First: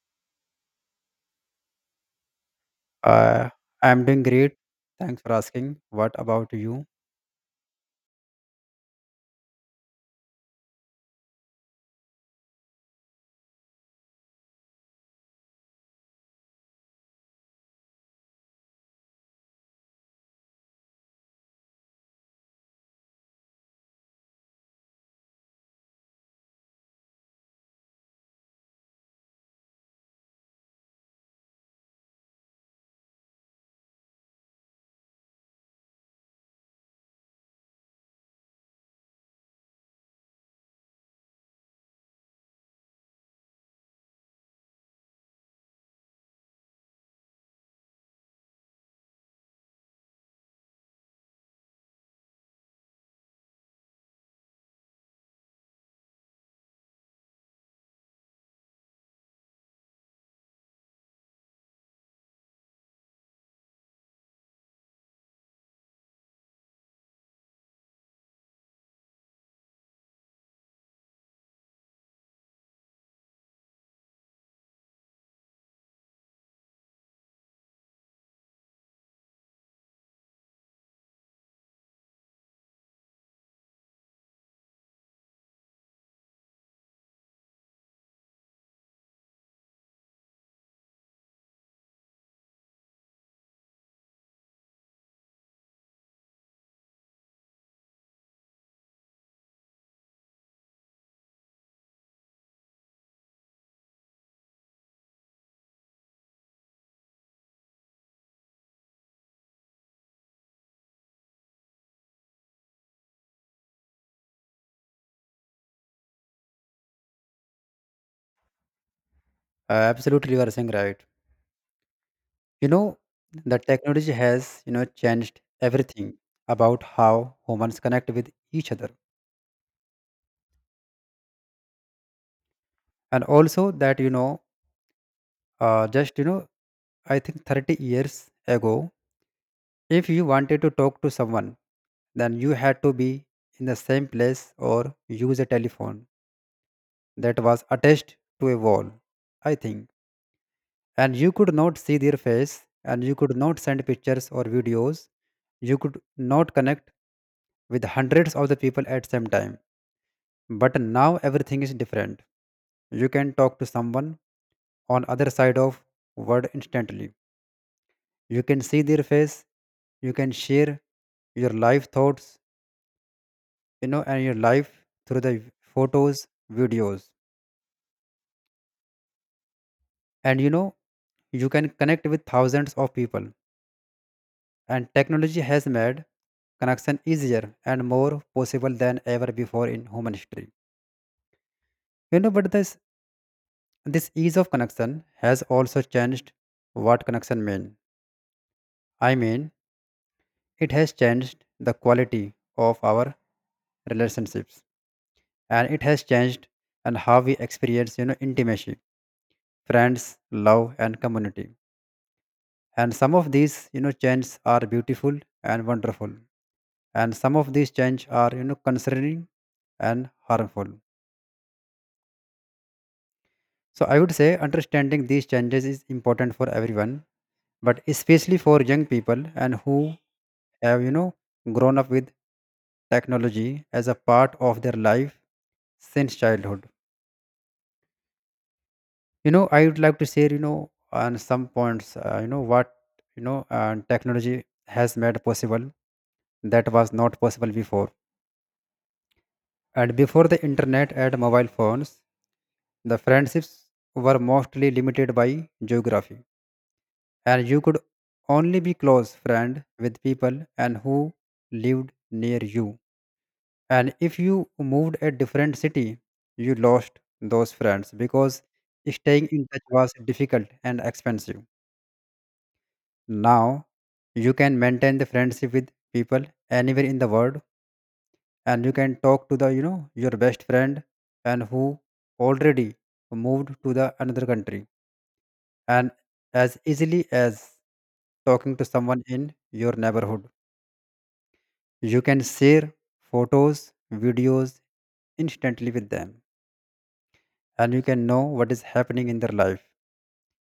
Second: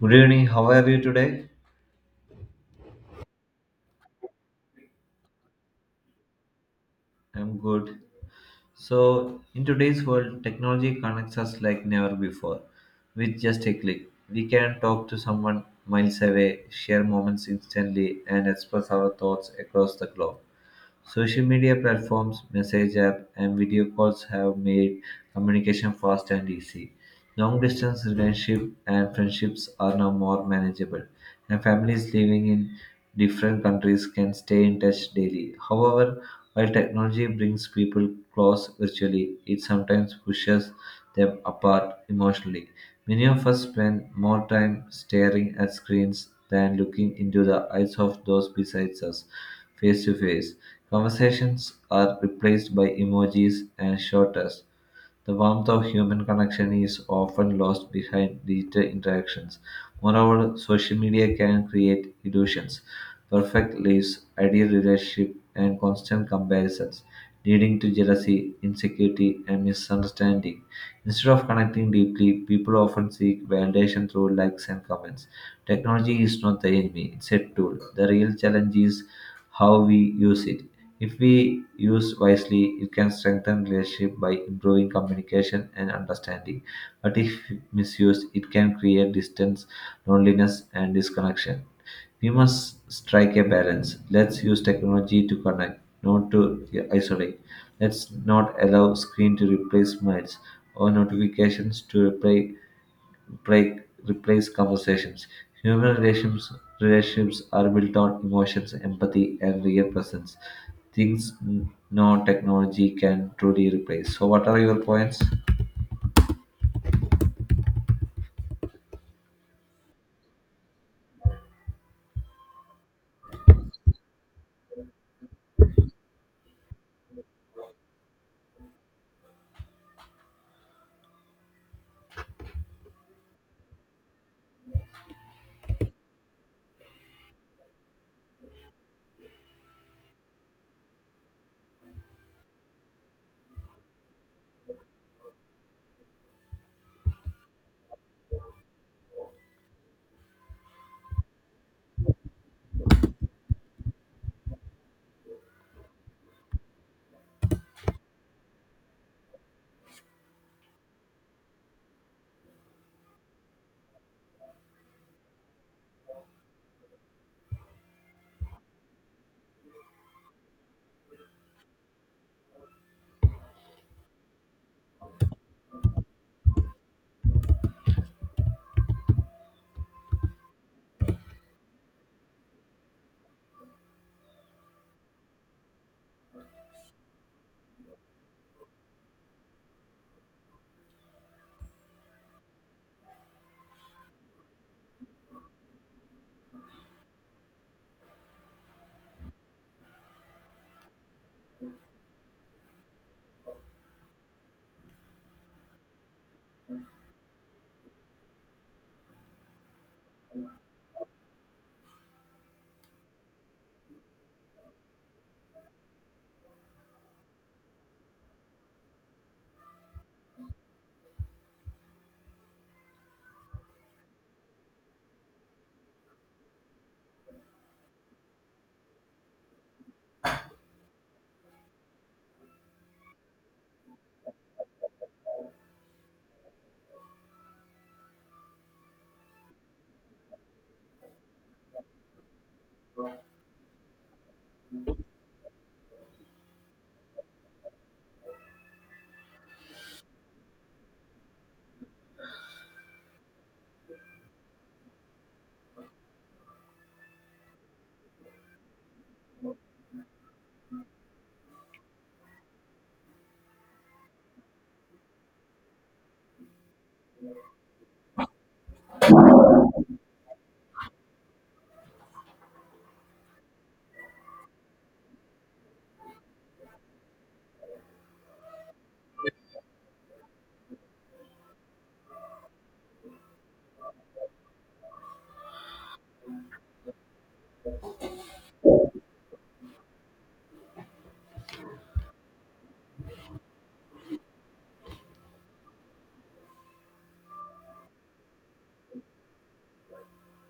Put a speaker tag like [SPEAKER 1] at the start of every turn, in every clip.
[SPEAKER 1] Good evening. How are you today?
[SPEAKER 2] Uh, I'm doing great. Thanks for asking. What about you?
[SPEAKER 1] I'm good. So, in today's world, technology connects us like never before. With just a click, we can talk to someone miles away, share moments instantly, and express our thoughts across the globe. Social media platforms, message app, and video calls have made communication fast and easy. Long-distance relationships and friendships are now more manageable, and families living in different countries can stay in touch daily. However, while technology brings people close virtually, it sometimes pushes them apart emotionally. Many of us spend more time staring at screens than looking into the eyes of those besides us face to face. Conversations are replaced by emojis and short texts, the warmth of human connection is often lost behind digital interactions. Moreover, social media can create illusions, perfect lives, ideal relationship, and constant comparisons, leading to jealousy, insecurity, and misunderstanding. Instead of connecting deeply, people often seek validation through likes and comments. Technology is not the enemy, it's a tool. The real challenge is how we use it. If we use wisely, it can strengthen relationship by improving communication and understanding. But if misused, it can create distance, loneliness, and disconnection. We must strike a balance. Let's use technology to connect, not to isolate. Let's not allow screen to replace smiles or notifications to replace break replace conversations. Human relationships, relationships are built on emotions, empathy, and real presence. Things no technology can truly replace. So, what are your points?
[SPEAKER 2] Absolutely, you are saying right. You know, the technology has, changed everything about how humans connect with each other. And also that, just, I think 30 years ago, if you wanted to talk to someone, then you had to be in the same place or use a telephone that was attached to a wall, I think. And you could not see their face, and you could not send pictures or videos. You could not connect with hundreds of the people at same time. But now everything is different. You can talk to someone on other side of world instantly. You can see their face. You can share your life thoughts, and your life through the photos, videos, and you can connect with thousands of people. And technology has made connection easier and more possible than ever before in human history. But this ease of connection has also changed what connection mean. I mean, it has changed the quality of our relationships, and it has changed and how we experience, intimacy, friends, love, and community. And some of these, changes are beautiful and wonderful, and some of these changes are, concerning and harmful. So I would say understanding these changes is important for everyone, but especially for young people and who have, grown up with technology as a part of their life since childhood. I would like to share, on some points, what, technology has made possible that was not possible before. And before the internet and mobile phones, the friendships were mostly limited by geography. And you could only be close friend with people and who lived near you. And if you moved a different city, you lost those friends because staying in touch was difficult and expensive. Now you can maintain the friendship with people anywhere in the world. And you can talk to the, your best friend and who already moved to the another country, and as easily as talking to someone in your neighborhood. You can share photos, videos instantly with them, and you can know what is happening in their life.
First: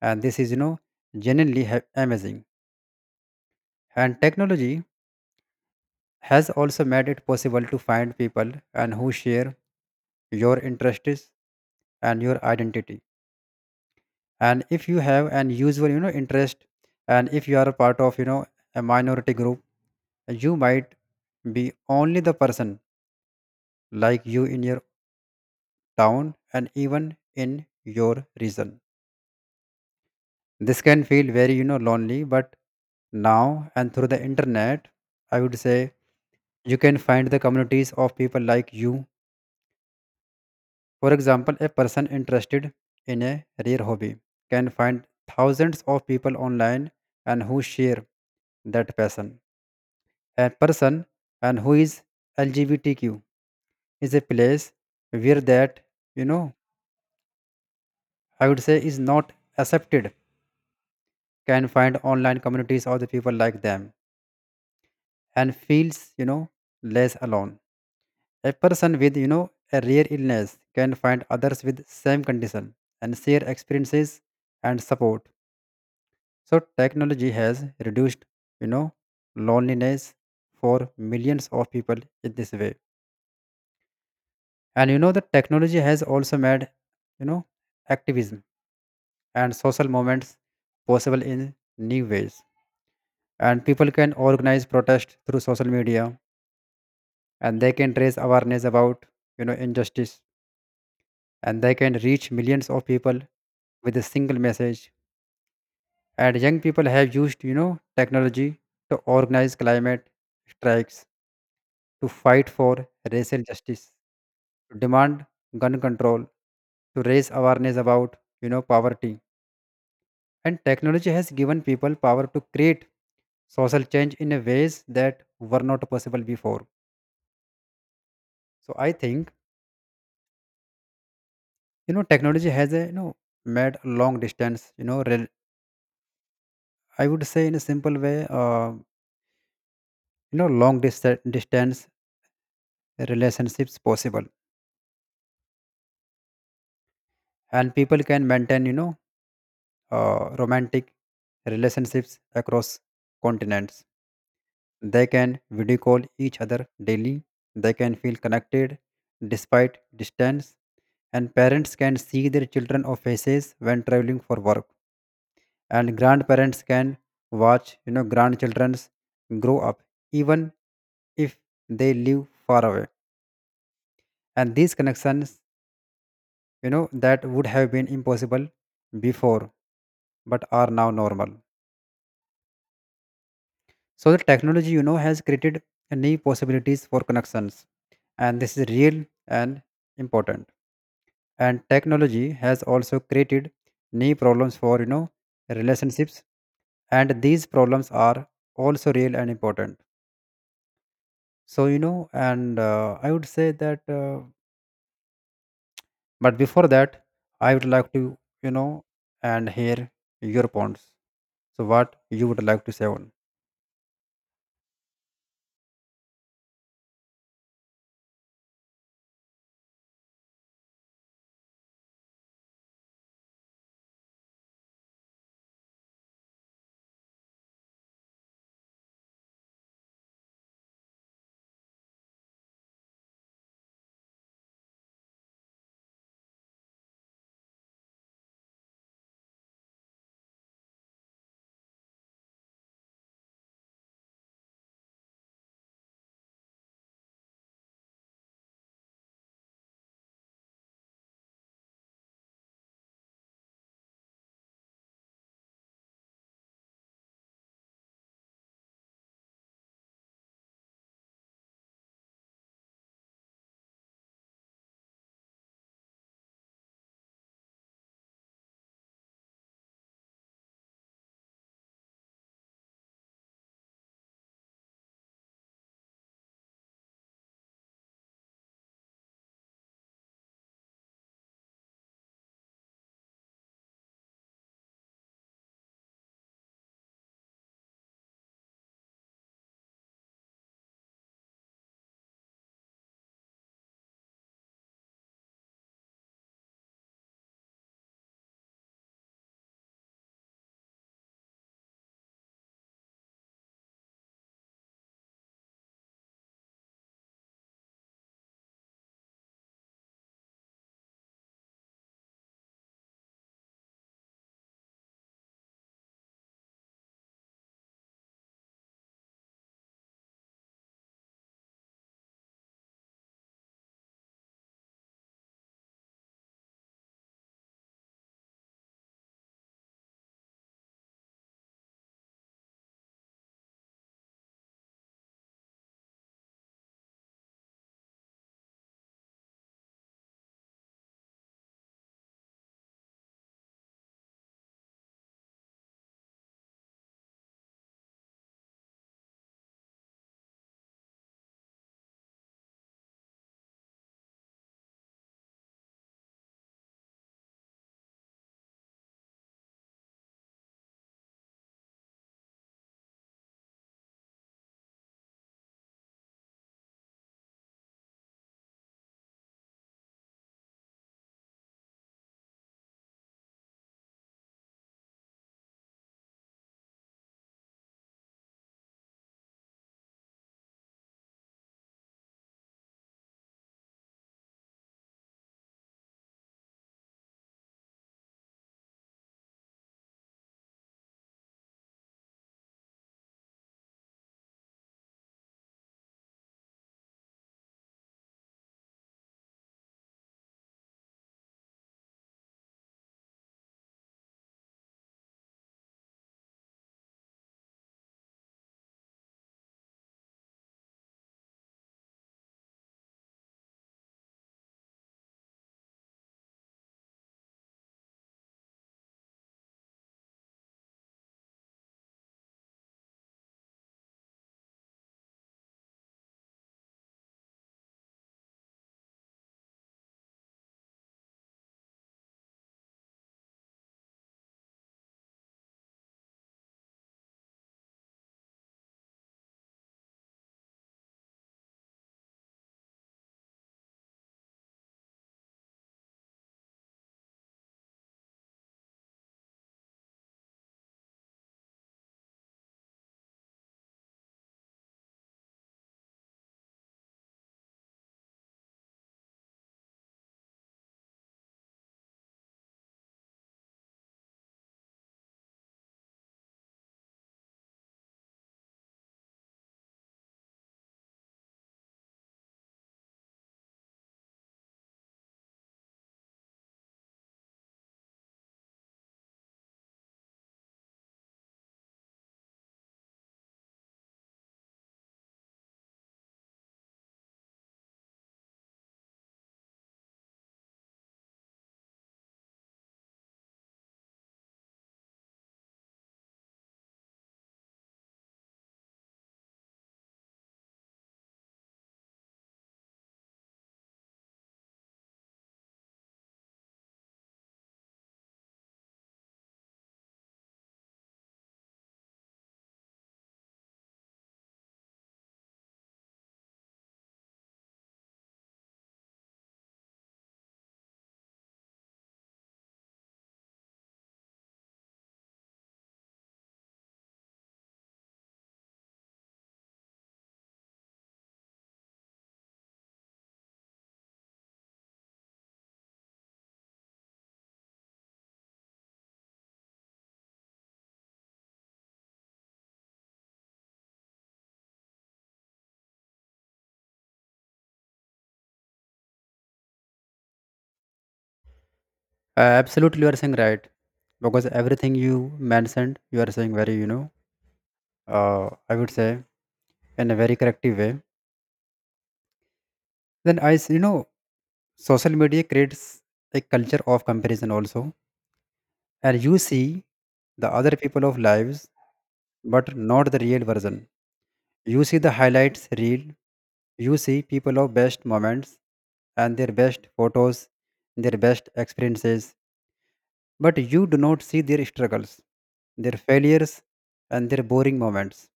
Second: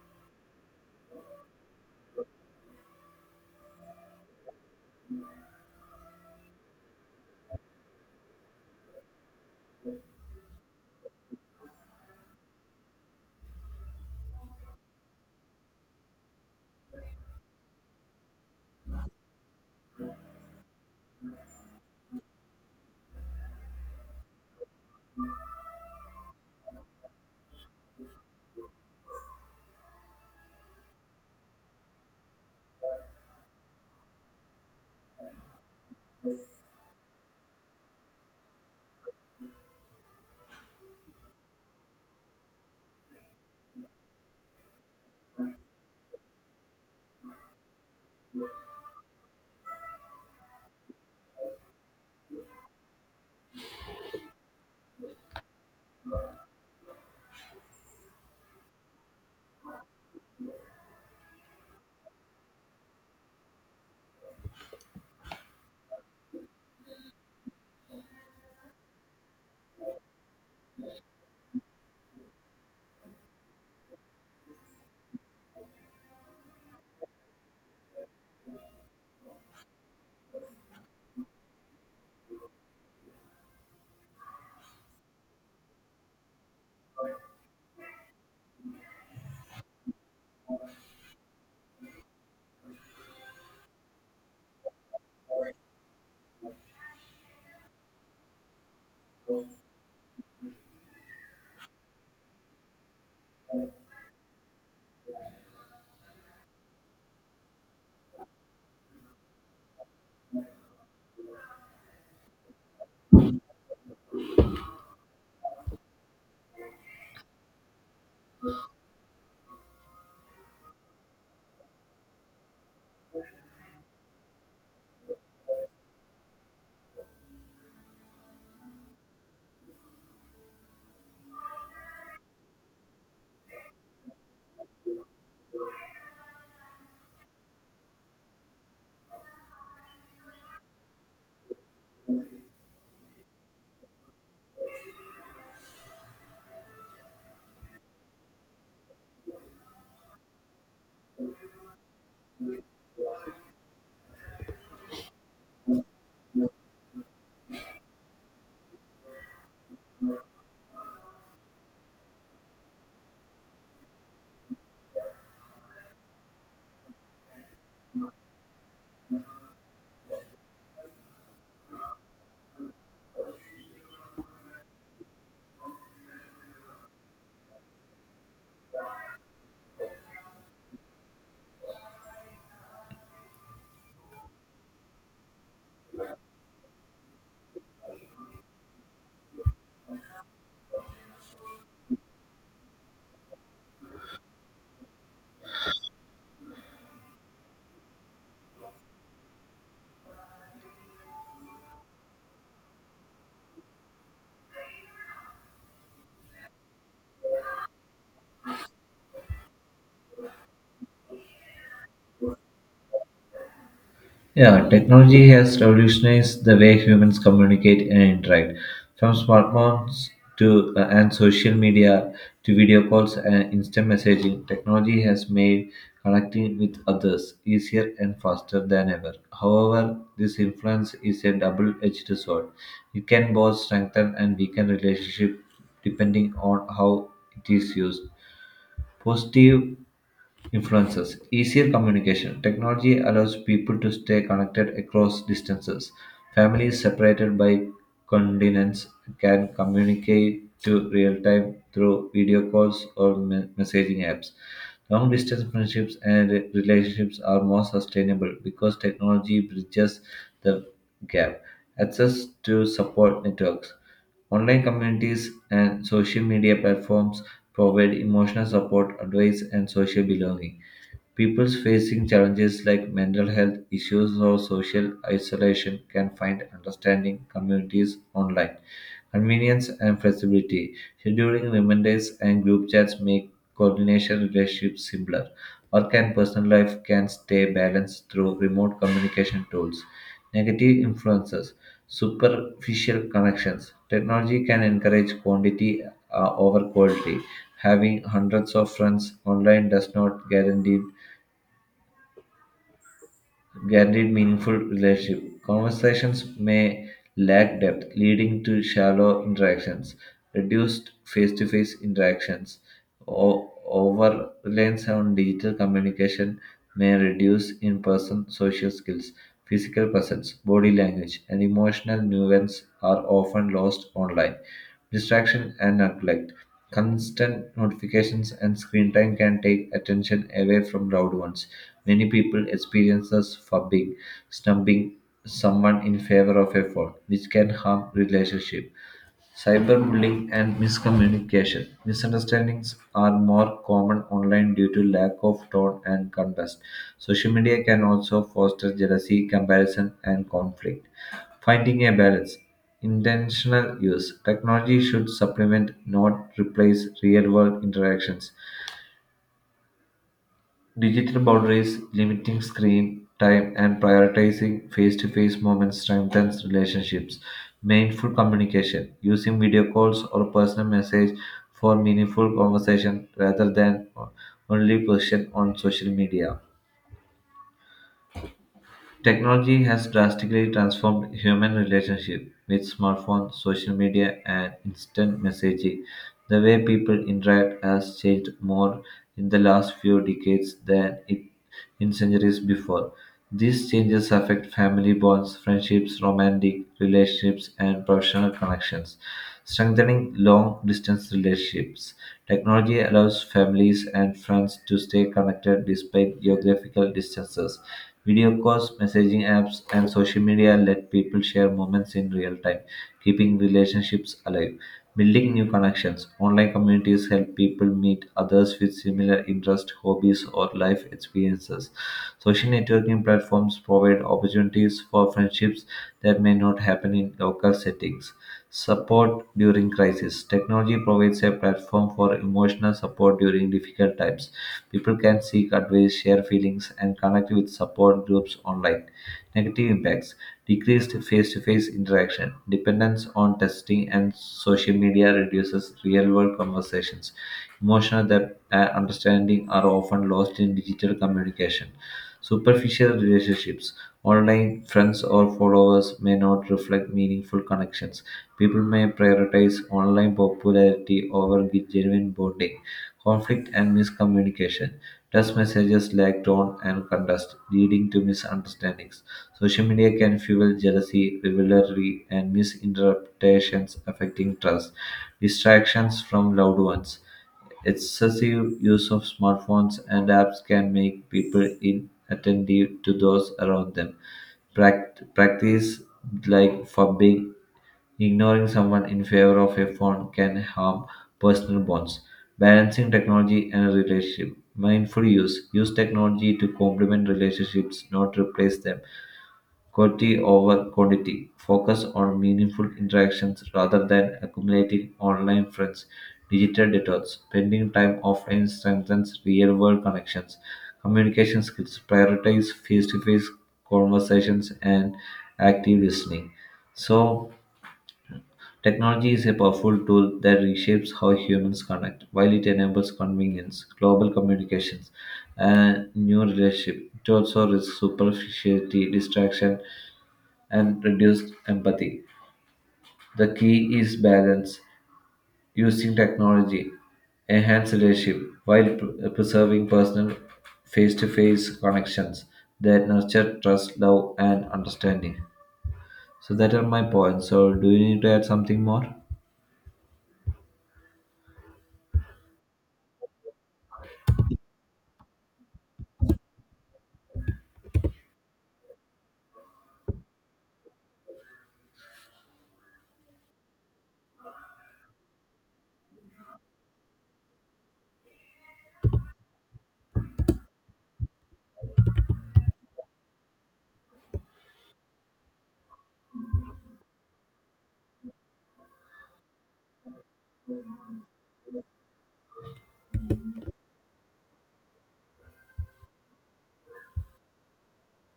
[SPEAKER 2] And this is, genuinely amazing. And technology has also made it possible to find people and who share your interests and your identity. And if you have an usual, interest, and if you are a part of, a minority group, you might be only the person like you in your town and even in your region. This can feel very, lonely, but now and through the internet, I would say you can find the communities of people like you. For example, a person interested in a rare hobby can find thousands of people online and who share that passion. A person and who is LGBTQ is a place where that, you know, I would say is not accepted, can find online communities of the people like them and feels, less alone. A person with, a rare illness can find others with same condition and share experiences and support. So technology has reduced, you know, loneliness for millions of people in this way. And the technology has also made, you know, activism and social movements possible in new ways. And people can organize protest through social media, and they can raise awareness about, injustice, and they can reach millions of people with a single message. And young people have used, technology to organize climate strikes, to fight for racial justice, to demand gun control, to raise awareness about, poverty. And technology has given people power to create social change in a ways that were not possible before. So I think, technology has a, made a long distance, I would say in a simple way, long distance relationships possible. And people can maintain, romantic relationships across continents. They can video call each other daily. They can feel connected despite distance. And parents can see their children of faces when traveling for work, and grandparents can watch, grandchildren's grow up even if they live far away. And these connections, that would have been impossible before but are now normal. So the technology, has created a new possibilities for connections, and this is real and important. And technology has also created new problems for, relationships, and these problems are also real and important. So, and I would say that, but before that I would like to, you know and hear your points. So what you would like to say on.
[SPEAKER 1] Yeah, technology has revolutionized the way humans communicate and interact. From smartphones to and social media to video calls and instant messaging, technology has made connecting with others easier and faster than ever. However, this influence is a double-edged sword. It can both strengthen and weaken relationship depending on how it is used. Positive influences. Easier communication. Technology allows people to stay connected across distances. Families separated by continents can communicate to real time through video calls or messaging apps. Long distance friendships and relationships are more sustainable because technology bridges the gap. Access to support networks. Online communities and social media platforms provide emotional support, advice, and social belonging. People facing challenges like mental health issues or social isolation can find understanding communities online. Convenience and flexibility. Scheduling reminders and group chats make coordination relationships simpler. Work and personal life can stay balanced through remote communication tools. Negative influences. Superficial connections. Technology can encourage quantity over quality. Having hundreds of friends online does not guaranteed meaningful relationship. Conversations may lack depth, leading to shallow interactions, reduced face-to-face interactions, over reliance on digital communication, may reduce in person social skills, physical presence, body language, and emotional nuance are often lost online. Distraction and neglect. Constant notifications and screen time can take attention away from loved ones. Many people experience this fubbing, snubbing someone in favor of a phone, which can harm relationship. Cyberbullying and miscommunication. Misunderstandings are more common online due to lack of tone and context. Social media can also foster jealousy, comparison, and conflict. Finding a balance. Intentional use. Technology should supplement, not replace, real world interactions. Digital boundaries, limiting screen time, and prioritizing face to face moments strengthens relationships. Mindful communication, using video calls or personal message for meaningful conversation rather than only posted on social media. Technology has drastically transformed human relationship with smartphones, social media, and instant messaging. The way people interact has changed more in the last few decades than it in centuries before. These changes affect family bonds, friendships, romantic relationships, and professional connections strengthening long distance relationships. Technology allows families and friends to stay connected despite geographical distances. Video calls, messaging apps, and social media let people share moments in real time, keeping relationships alive. Building new connections. Online communities help people meet others with similar interests, hobbies, or life experiences. Social networking platforms provide opportunities for friendships that may not happen in local settings. Support during crisis. Technology provides a platform for emotional support during difficult times. People can seek advice, share feelings, and connect with support groups online. Negative impacts. Decreased face-to-face interaction, dependence on testing, and social media reduces real-world conversations. Emotional depth and understanding are often lost in digital communication. Superficial relationships, online friends or followers, may not reflect meaningful connections. People may prioritize online popularity over genuine bonding. Conflict and miscommunication. Text messages lack tone and context, leading to misunderstandings. Social media can fuel jealousy, rivalry, and misinterpretations affecting trust. Distractions from loved ones. Excessive use of smartphones and apps can make people inattentive to those around them. Practice like fubbing, ignoring someone in favor of a phone can harm personal bonds. Balancing technology and relationship. Mindful use. Use technology to complement relationships, not replace them quality over quantity, focus on meaningful interactions rather than accumulating online friends, digital detox, spending time offline strengthens real world connections, communication skills, prioritize face to face conversations, and active listening. So, technology is a powerful tool that reshapes how humans connect while it enables convenience, global communications, and new relationship. It also risks superficiality, distraction, and reduced empathy. The key is balance, using technology, enhance relationship while preserving personal face-to-face connections that nurture trust, love, and understanding. So that are my points. So do you need to add something more?
[SPEAKER 2] Absolutely, you are saying right. Because everything you mentioned, you are saying very, I would say in a very corrective way. Then I, s- you know, social media creates a culture of comparison also, and you see the other people of lives, but not the real version. You see the highlights real. You see people of best moments and their best photos, their best experiences, but you do not see their struggles, their failures, and their boring moments,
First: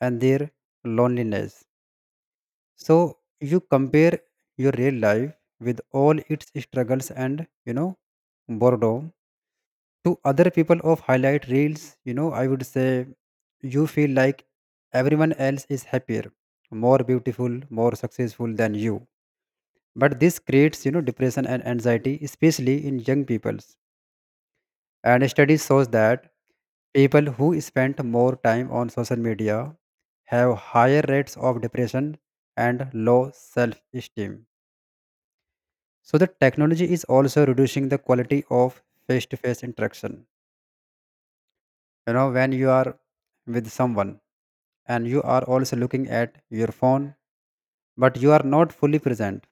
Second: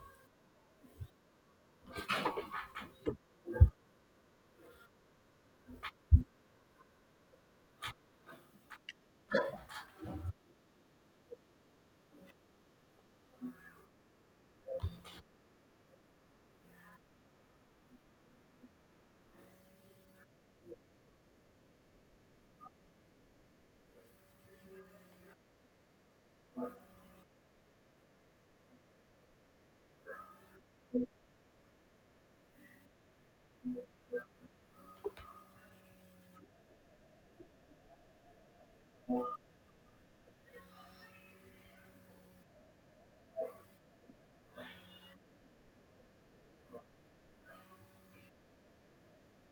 [SPEAKER 2] and their loneliness. So you compare your real life with all its struggles and, boredom, to other people of highlight reels. I would say you feel like everyone else is happier, more beautiful, more successful than you. But this creates, depression and anxiety, especially in young peoples. And studies shows that people who spend more time on social media have higher rates of depression and low self esteem. So, the technology is also reducing the quality of face to face interaction. When you are with someone and you are also looking at your phone, but you are not fully present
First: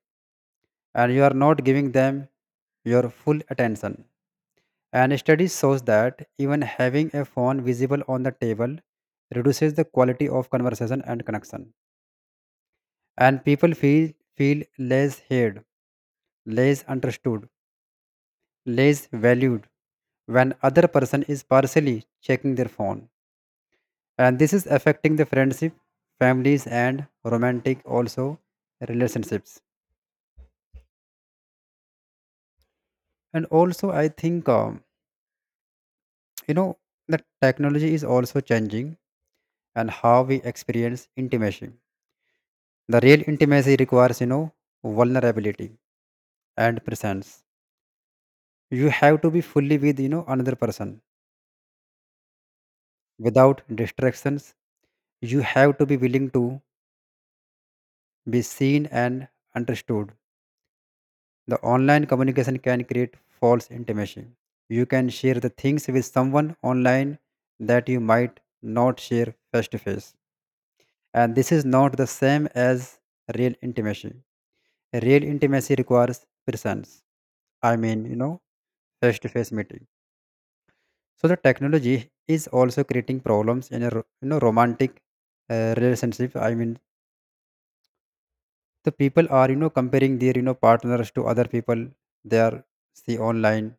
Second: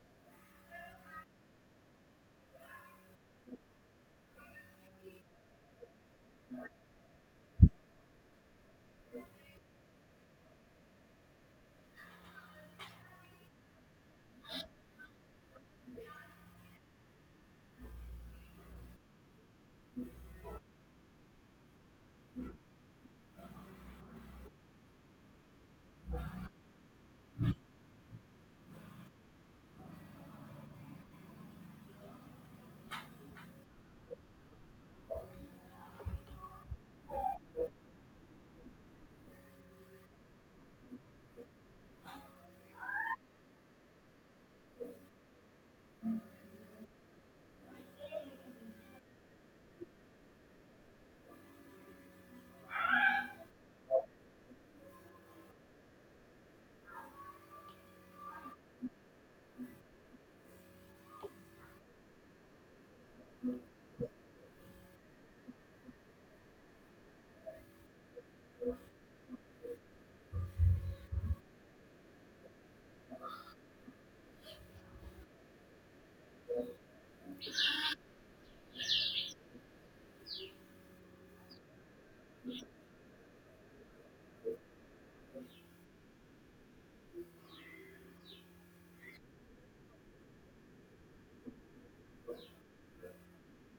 [SPEAKER 2] and you are not giving them your full attention. And study shows that even having a phone visible on the table reduces the quality of conversation and connection. And people feel less heard, less understood, less valued when other person is partially checking their phone. And this is affecting the friendship, families, and romantic also relationships. And also I think, you know the technology is also changing and how we experience intimacy. The real intimacy requires, vulnerability and presence. You have to be fully with, another person without distractions. You have to be willing to be seen and understood. The online communication can create false intimacy. You can share the things with someone online that you might not share face to face. And this is not the same as real intimacy. Real intimacy requires presence. I mean, face to face meeting. So the technology is also creating problems in a romantic relationship. I mean the people are, comparing their, partners to other people they are see online,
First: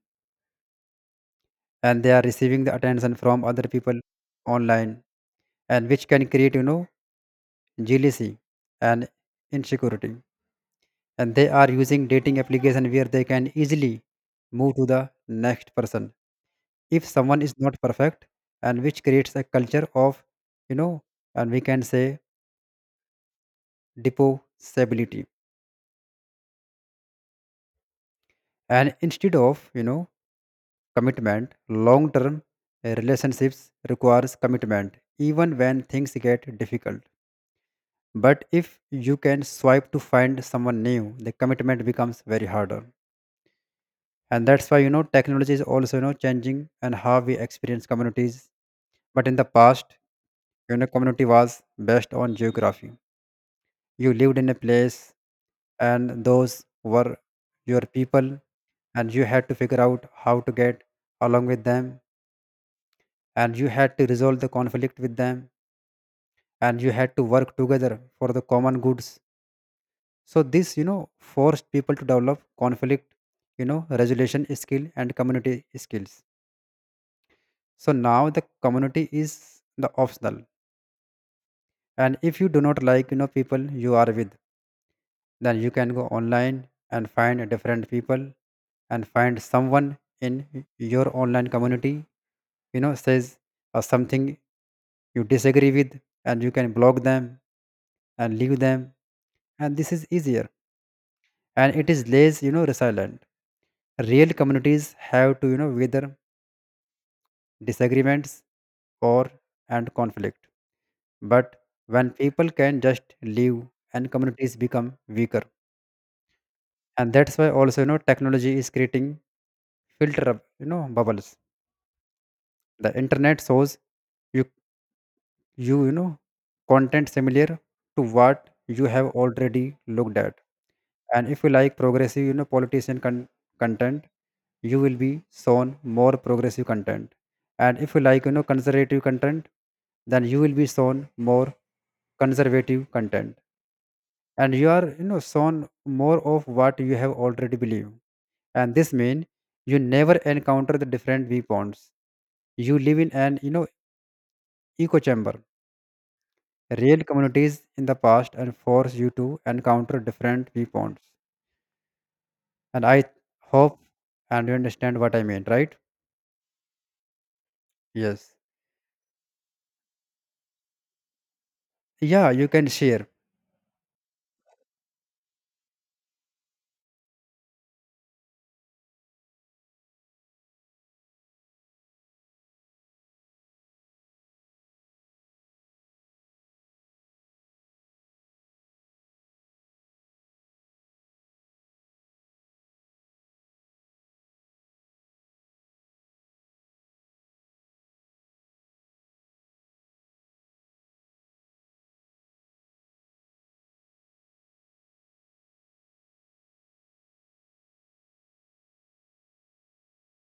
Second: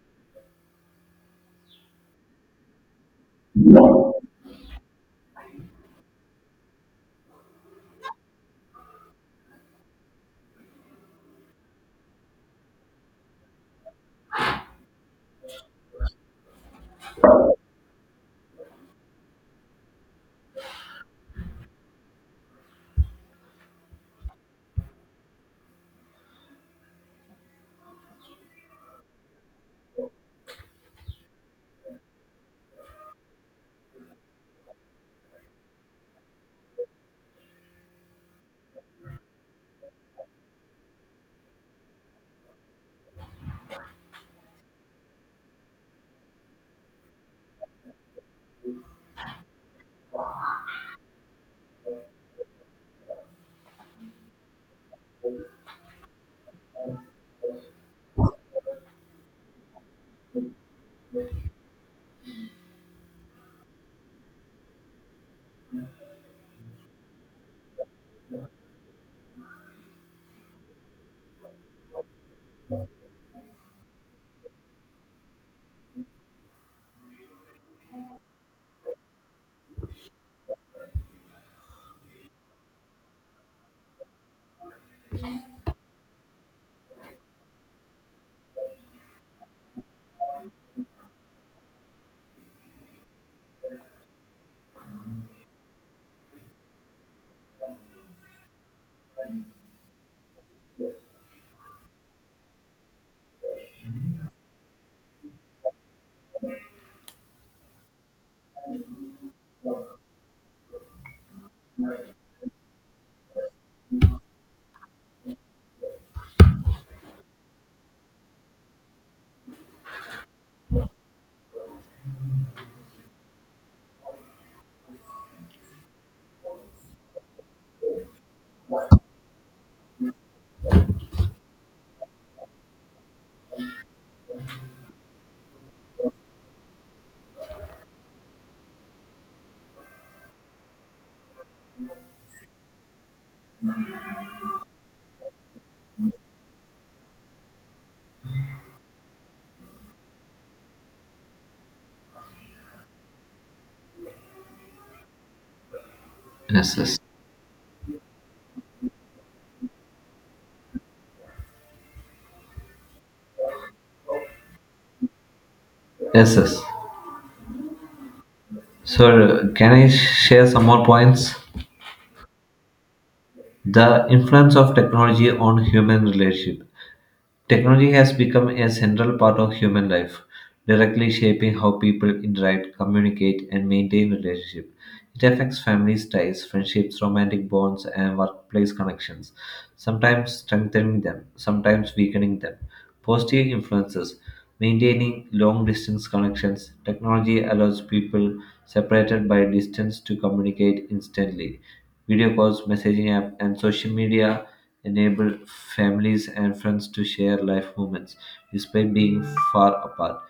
[SPEAKER 2] and they are receiving the attention from other people online, and which can create, jealousy and insecurity. And they are using dating application where they can easily move to the next person if someone is not perfect, and which creates a culture of, you know and we can say deposability, and instead of, commitment. Long term relationships requires commitment, even when things get difficult. But if you can swipe to find someone new, the commitment becomes very harder. And that's why, technology is also, changing and how we experience communities. But in the past, community was based on geography. You lived in a place, and those were your people, and you had to figure out how to get along with them, and you had to resolve the conflict with them, and you had to work together for the common goods. So this, forced people to develop conflict, resolution skill and community skills. So now the community is the optional, and if you do not like, people you are with, then you can go online and find different people. And find someone in your online community, says something you disagree with, and you can block them and leave them. And this is easier, and it is less, resilient. Real communities have to, weather disagreements or and conflict. But when people can just leave, and communities become weaker. And that's why also, technology is creating filter, bubbles. The internet shows you you, you know content similar to what you have already looked at. And if you like progressive, content, you will be shown more progressive content. And if you like, conservative content, then you will be shown more conservative content. And you are, shown more of what you have already believed. And this means you never encounter the different viewpoints. You live in an, echo chamber.
[SPEAKER 1] Yes, yes.
[SPEAKER 2] Real communities in the past and force you to encounter different viewpoints. And I hope and you understand what I mean, right?
[SPEAKER 1] Yes, yes.
[SPEAKER 2] Yes.
[SPEAKER 1] So can I share some more points?
[SPEAKER 2] Yeah, you can share.
[SPEAKER 1] The influence of technology on human relationship. Technology has become a central part of human life, directly shaping how people interact, communicate, and maintain relationships. It affects families' ties, friendships, romantic bonds, and workplace connections, sometimes strengthening them, sometimes weakening them. Positive influences maintaining long distance connections. Technology allows people separated by distance to communicate instantly. Video calls, messaging apps, and social media enable families and friends to share life moments despite being far apart.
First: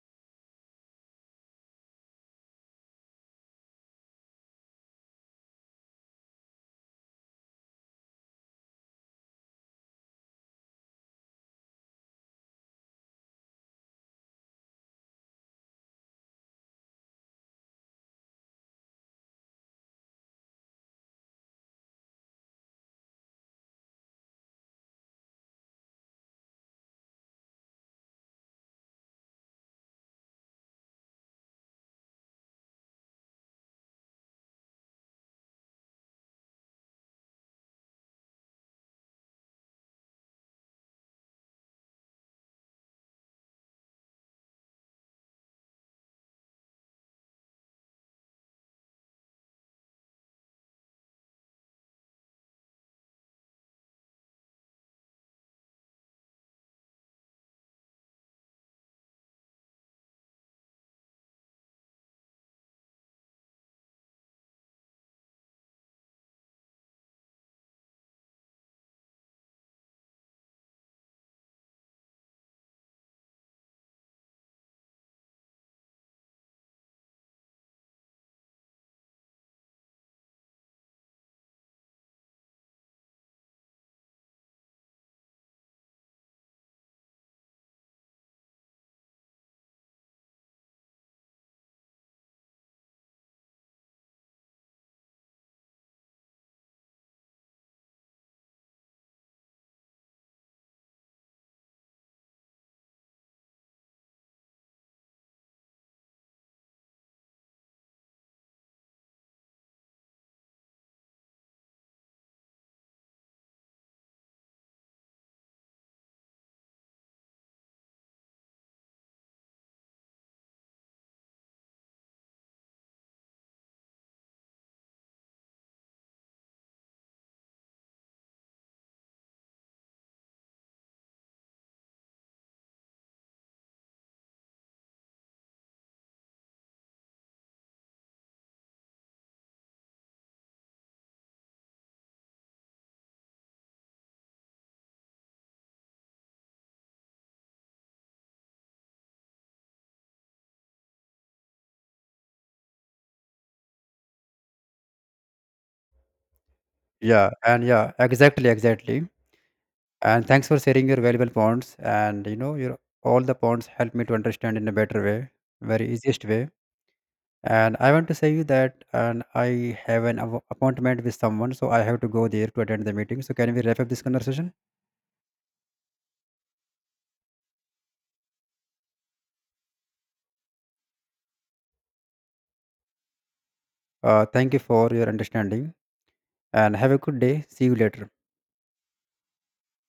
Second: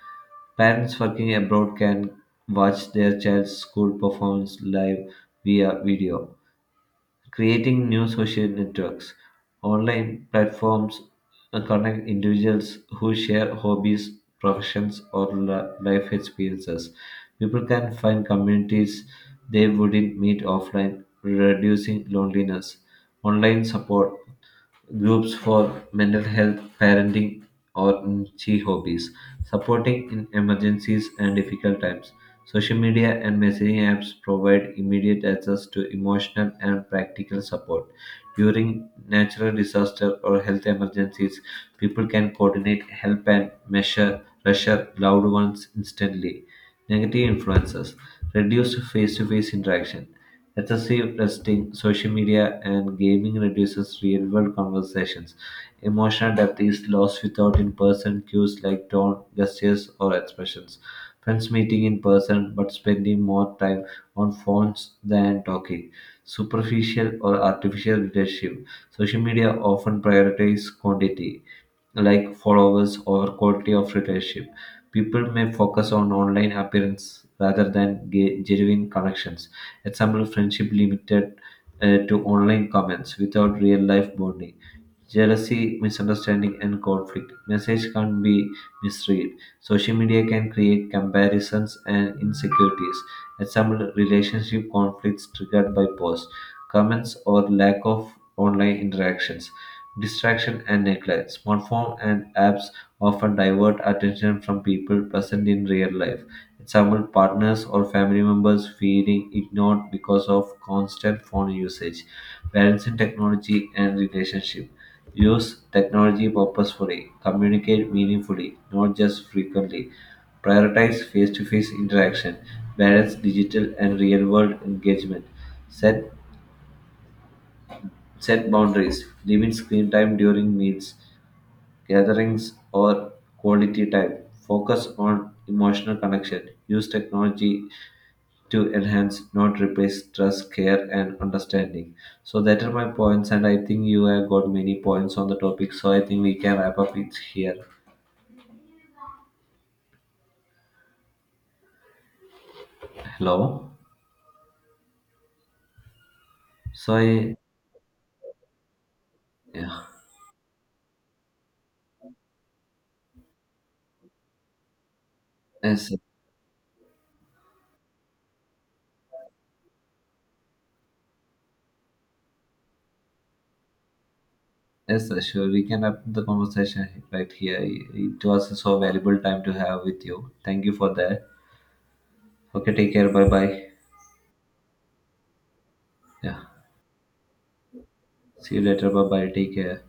[SPEAKER 1] Parents working abroad can watch their child's school performance live via video. Creating new social networks, online platforms connect individuals who share hobbies, professions, or life experiences. People can find communities they wouldn't meet offline, reducing loneliness. Online support groups for mental health, parenting, or niche hobbies, supporting in emergencies and difficult times. Social media and messaging apps provide immediate access to emotional and practical support. During natural disaster or health emergencies, people can coordinate help and measure pressure loved ones instantly. Negative influences reduced face to face interaction. Excessive testing, social media, and gaming reduces real world conversations. Emotional depth is lost without in person cues like tone, gestures, or expressions. Friends meeting in person but spending more time on phones than talking. Superficial or artificial relationship. Social media often prioritizes quantity like followers or quality of relationship. People may focus on online appearance rather than genuine connections. Example, friendship limited to online comments without real life bonding jealousy, misunderstanding, and conflict. Message can't be misread. Social media can create comparisons and insecurities. Example: relationship conflicts triggered by posts, comments, or lack of online interactions. Distraction and neglect. Smartphone and apps often divert attention from people present in real life. Example: partners or family members feeling ignored because of constant phone usage. Balance in technology and relationship. Use technology purposefully, communicate meaningfully, not just frequently. Prioritize face to face interaction, balance digital and real world engagement. Set, set boundaries, limit screen time during meals, gatherings, or quality time. Focus on emotional connection. Use technology to enhance, not replace, trust, care, and understanding. So that are my points, and I think you have got many points on the topic. So I think we can wrap up it here. Hello. So
[SPEAKER 2] Yeah.
[SPEAKER 1] I,
[SPEAKER 2] And yeah, exactly.
[SPEAKER 1] yeah,
[SPEAKER 2] And thanks for sharing your valuable points, and, your all the points help me to understand in a better way, very
[SPEAKER 1] yes,
[SPEAKER 2] easiest way. And I want to say you that, and I have an appointment with someone, so I have to go there to attend the meeting. So can we wrap up this conversation?
[SPEAKER 1] yes, sure. We can wrap the conversation right here. It was a so valuable time to have with you. Thank you for that. Okay, take care. Bye bye.
[SPEAKER 2] Thank you for your understanding,
[SPEAKER 1] Yeah.
[SPEAKER 2] and have a good day. See you later.
[SPEAKER 1] See you later. Bye bye. Take care.